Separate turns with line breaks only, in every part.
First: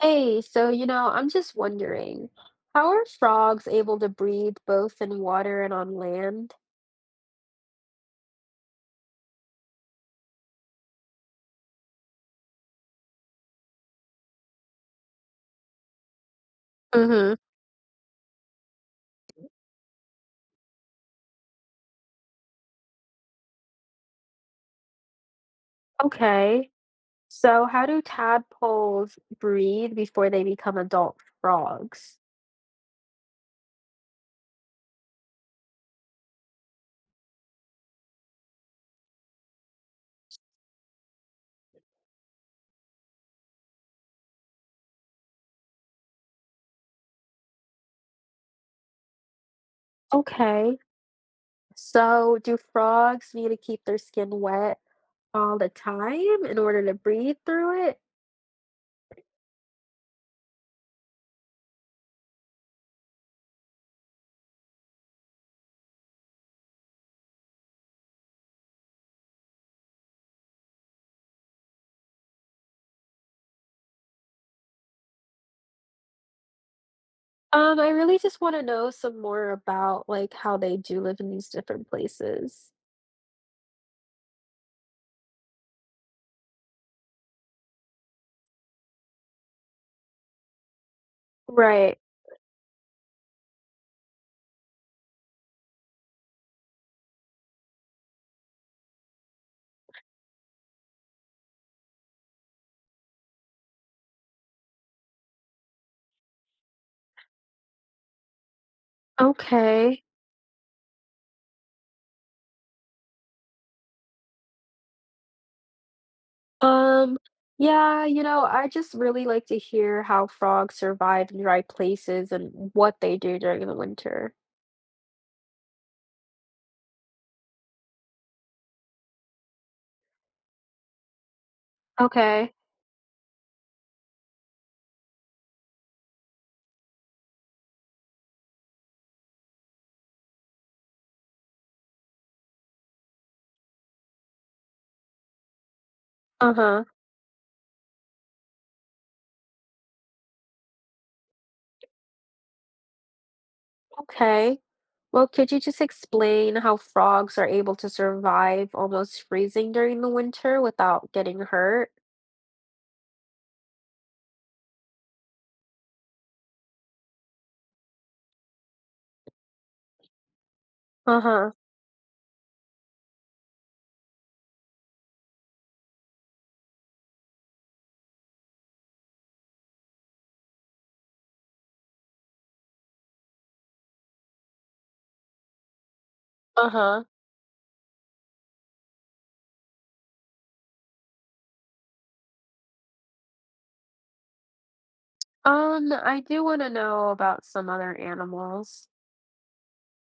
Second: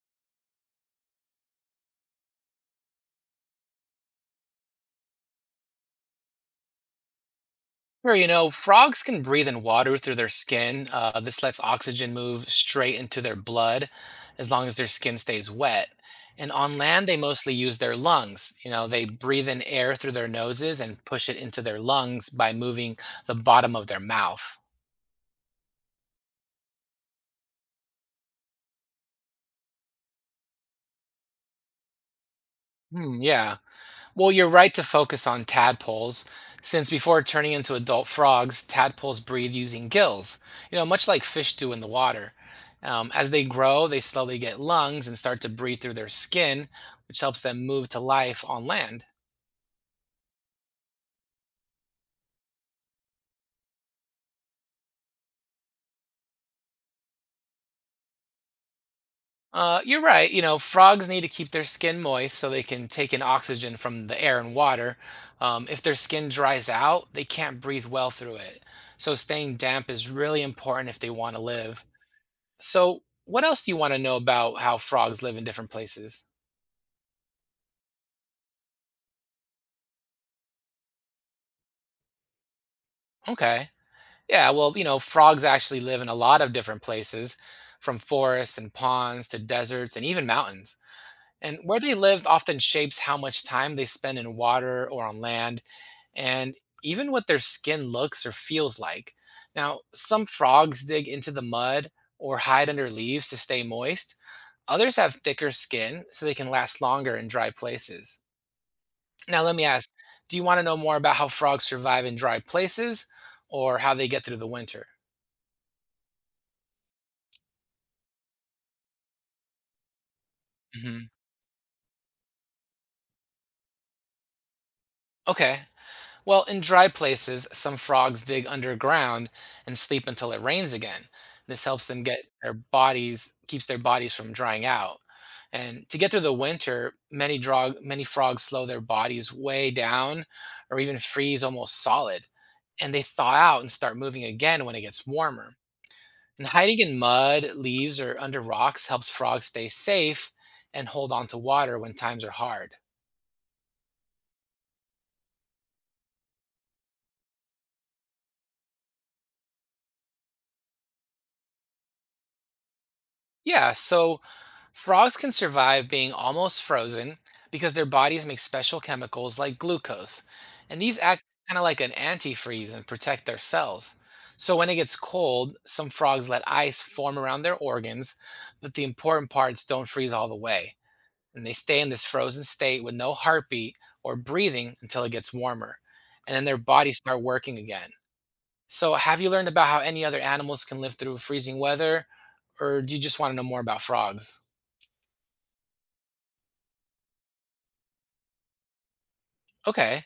Hey, I'm just wondering, how are frogs able to breathe both in water and on land?
Sure, you know, frogs can breathe in water through their skin. This lets oxygen move straight into their blood as long as their skin stays wet. And on land, they
Mm-hmm.
mostly use their lungs. You know, they breathe in air through their noses and push it into their lungs by moving the bottom of their mouth.
Okay, so how do tadpoles breathe before they become adult frogs?
Hmm, yeah. Well, you're right to focus on tadpoles, since before turning into adult frogs, tadpoles breathe using gills, you know, much like fish do in the water. As they grow, they slowly get lungs and start to breathe through their skin, which helps them move to life on land.
Okay, so do frogs need to keep their skin wet all the time in order to breathe through it?
You're right, you know, frogs need to keep their skin moist so they can take in oxygen from the air and water. If their skin dries out, they can't breathe well through it. So staying damp is really important if they want to live. So, what else do you want to know about how frogs live in different places?
I really just wanna know some more about, like, how they do live in these different places.
Okay. Yeah, well, you know, frogs actually live in a lot of different places, from forests and ponds to deserts and even mountains. And where they
Right.
live often shapes how much time they spend in water or on land, and even what their skin looks or feels like. Now, some frogs dig into the mud or hide under leaves to stay moist. Others have thicker skin so they can last longer in dry places. Now, let me ask,
Okay.
do you want to know more about how frogs survive in dry places or how they get through the winter?
Um, yeah, I just really like to hear how frogs
Hmm.
survive in dry places and what they do during the winter.
Okay. Well, in dry places, some frogs dig underground and sleep until it rains again. This helps them get
Okay.
their bodies, keeps their bodies from drying out. And to get through the winter, many frogs slow their bodies way down or even freeze almost solid. And they thaw out and start moving again when it gets warmer. And hiding
Uh-huh.
in mud, leaves, or under rocks helps frogs stay safe and hold on to water when times are hard.
Okay. Well, could you just explain how frogs are able to survive almost freezing during the winter without getting hurt?
Yeah, so frogs can survive being almost frozen because their bodies make special chemicals like glucose. And these act
Uh-huh.
kind of like an antifreeze and protect their cells. So when it gets cold, some frogs let ice form around their organs, but the important parts don't freeze all the way. And they stay in this frozen state with no heartbeat or breathing until it gets warmer, and then their bodies
Uh-huh.
start working again. So, have you learned about how any other animals can live through freezing weather, or do you just want to know more about frogs?
I do want to know about some other animals.
Okay.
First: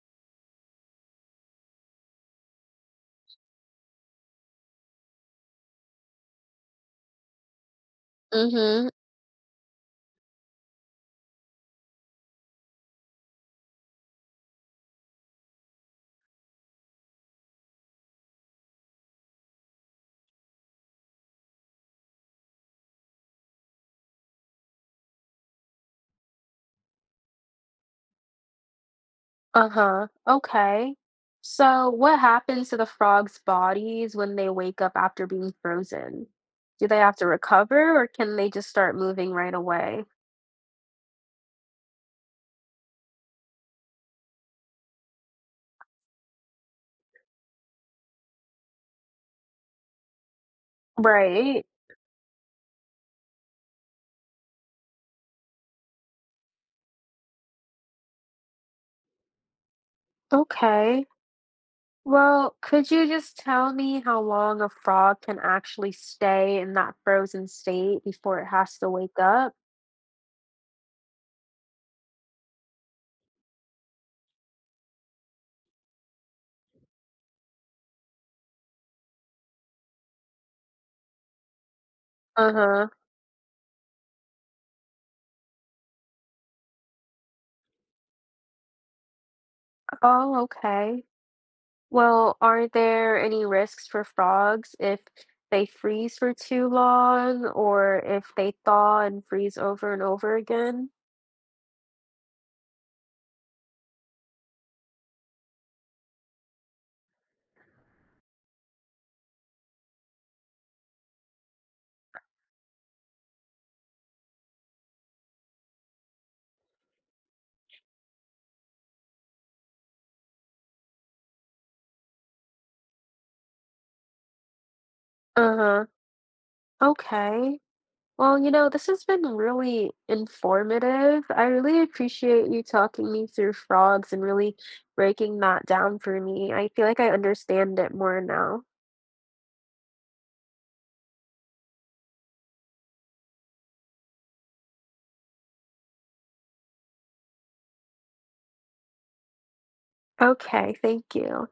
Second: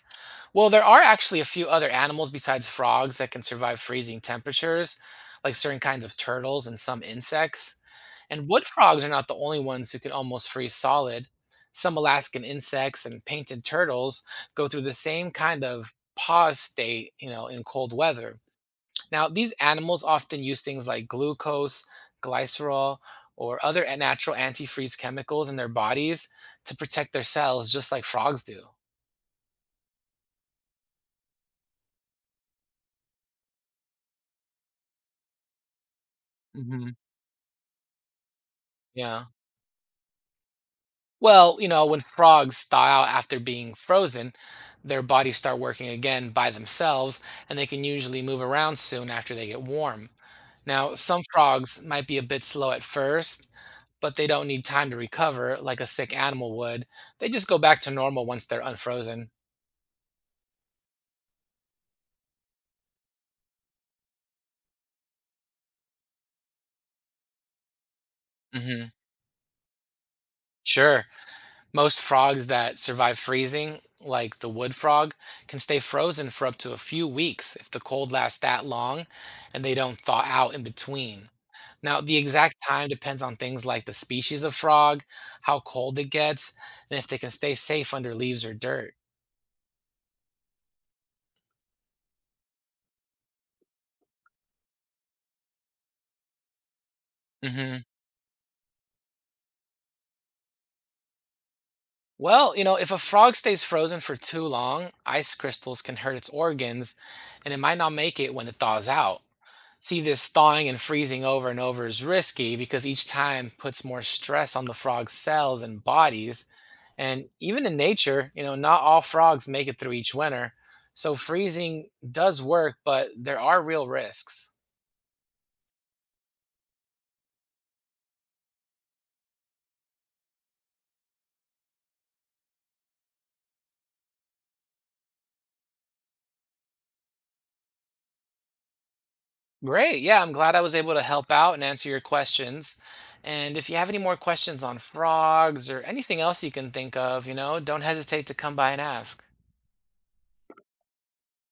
Well, there are actually a few other animals besides frogs that can survive freezing temperatures, like certain kinds of turtles and some insects. And wood
Mm-hmm.
frogs are not the only ones who can almost freeze solid. Some Alaskan insects and painted turtles go through the same kind of pause state, you know, in cold weather. Now, these animals often use things like glucose, glycerol, or natural antifreeze chemicals in their bodies to protect their cells, just like frogs do.
Uh-huh. Okay. So, what happens to the frogs' bodies when they wake up after being frozen? Do
Hmm.
they have to recover or can they just start
Yeah.
moving right away?
Well, you know, when frogs thaw out after being frozen, their bodies start working again by themselves, and they can usually move around soon after they get warm. Now, some
Right.
frogs might be a bit slow at first, but they don't need time to recover like a sick animal would. They just go back to normal once they're unfrozen.
Okay. Well, could you just tell me how long a frog can actually stay in that frozen state before it has to
Hmm.
wake up?
Sure. Most frogs that survive freezing, like the wood frog, can stay frozen for up to a few weeks if the cold lasts that long and they don't thaw out in between. Now, the exact time
Uh-huh.
depends on things like the species of frog, how cold it gets, and if they can stay safe under leaves or dirt.
Oh, okay. Well, are there any risks for frogs if they freeze for too long
Hmm.
or if they thaw and freeze over and over again?
Well, you know, if a frog stays frozen for too long, ice crystals can hurt its organs, and it might not make it when it thaws out. See, this thawing and freezing over and over is risky because each time puts more stress on the frog's cells and bodies, and even in nature, you know, not all frogs make it through each winter. So freezing does work, but there are real risks.
Uh-huh. Okay. Well, this has been really informative. I really appreciate you talking me through frogs and really breaking that down for me. I feel like I understand it more now.
Great. Yeah, I'm glad I was able to help out and answer your questions. And if you have any more questions on frogs or anything else you can think of, you know, don't hesitate to come by and ask.
Okay, thank you.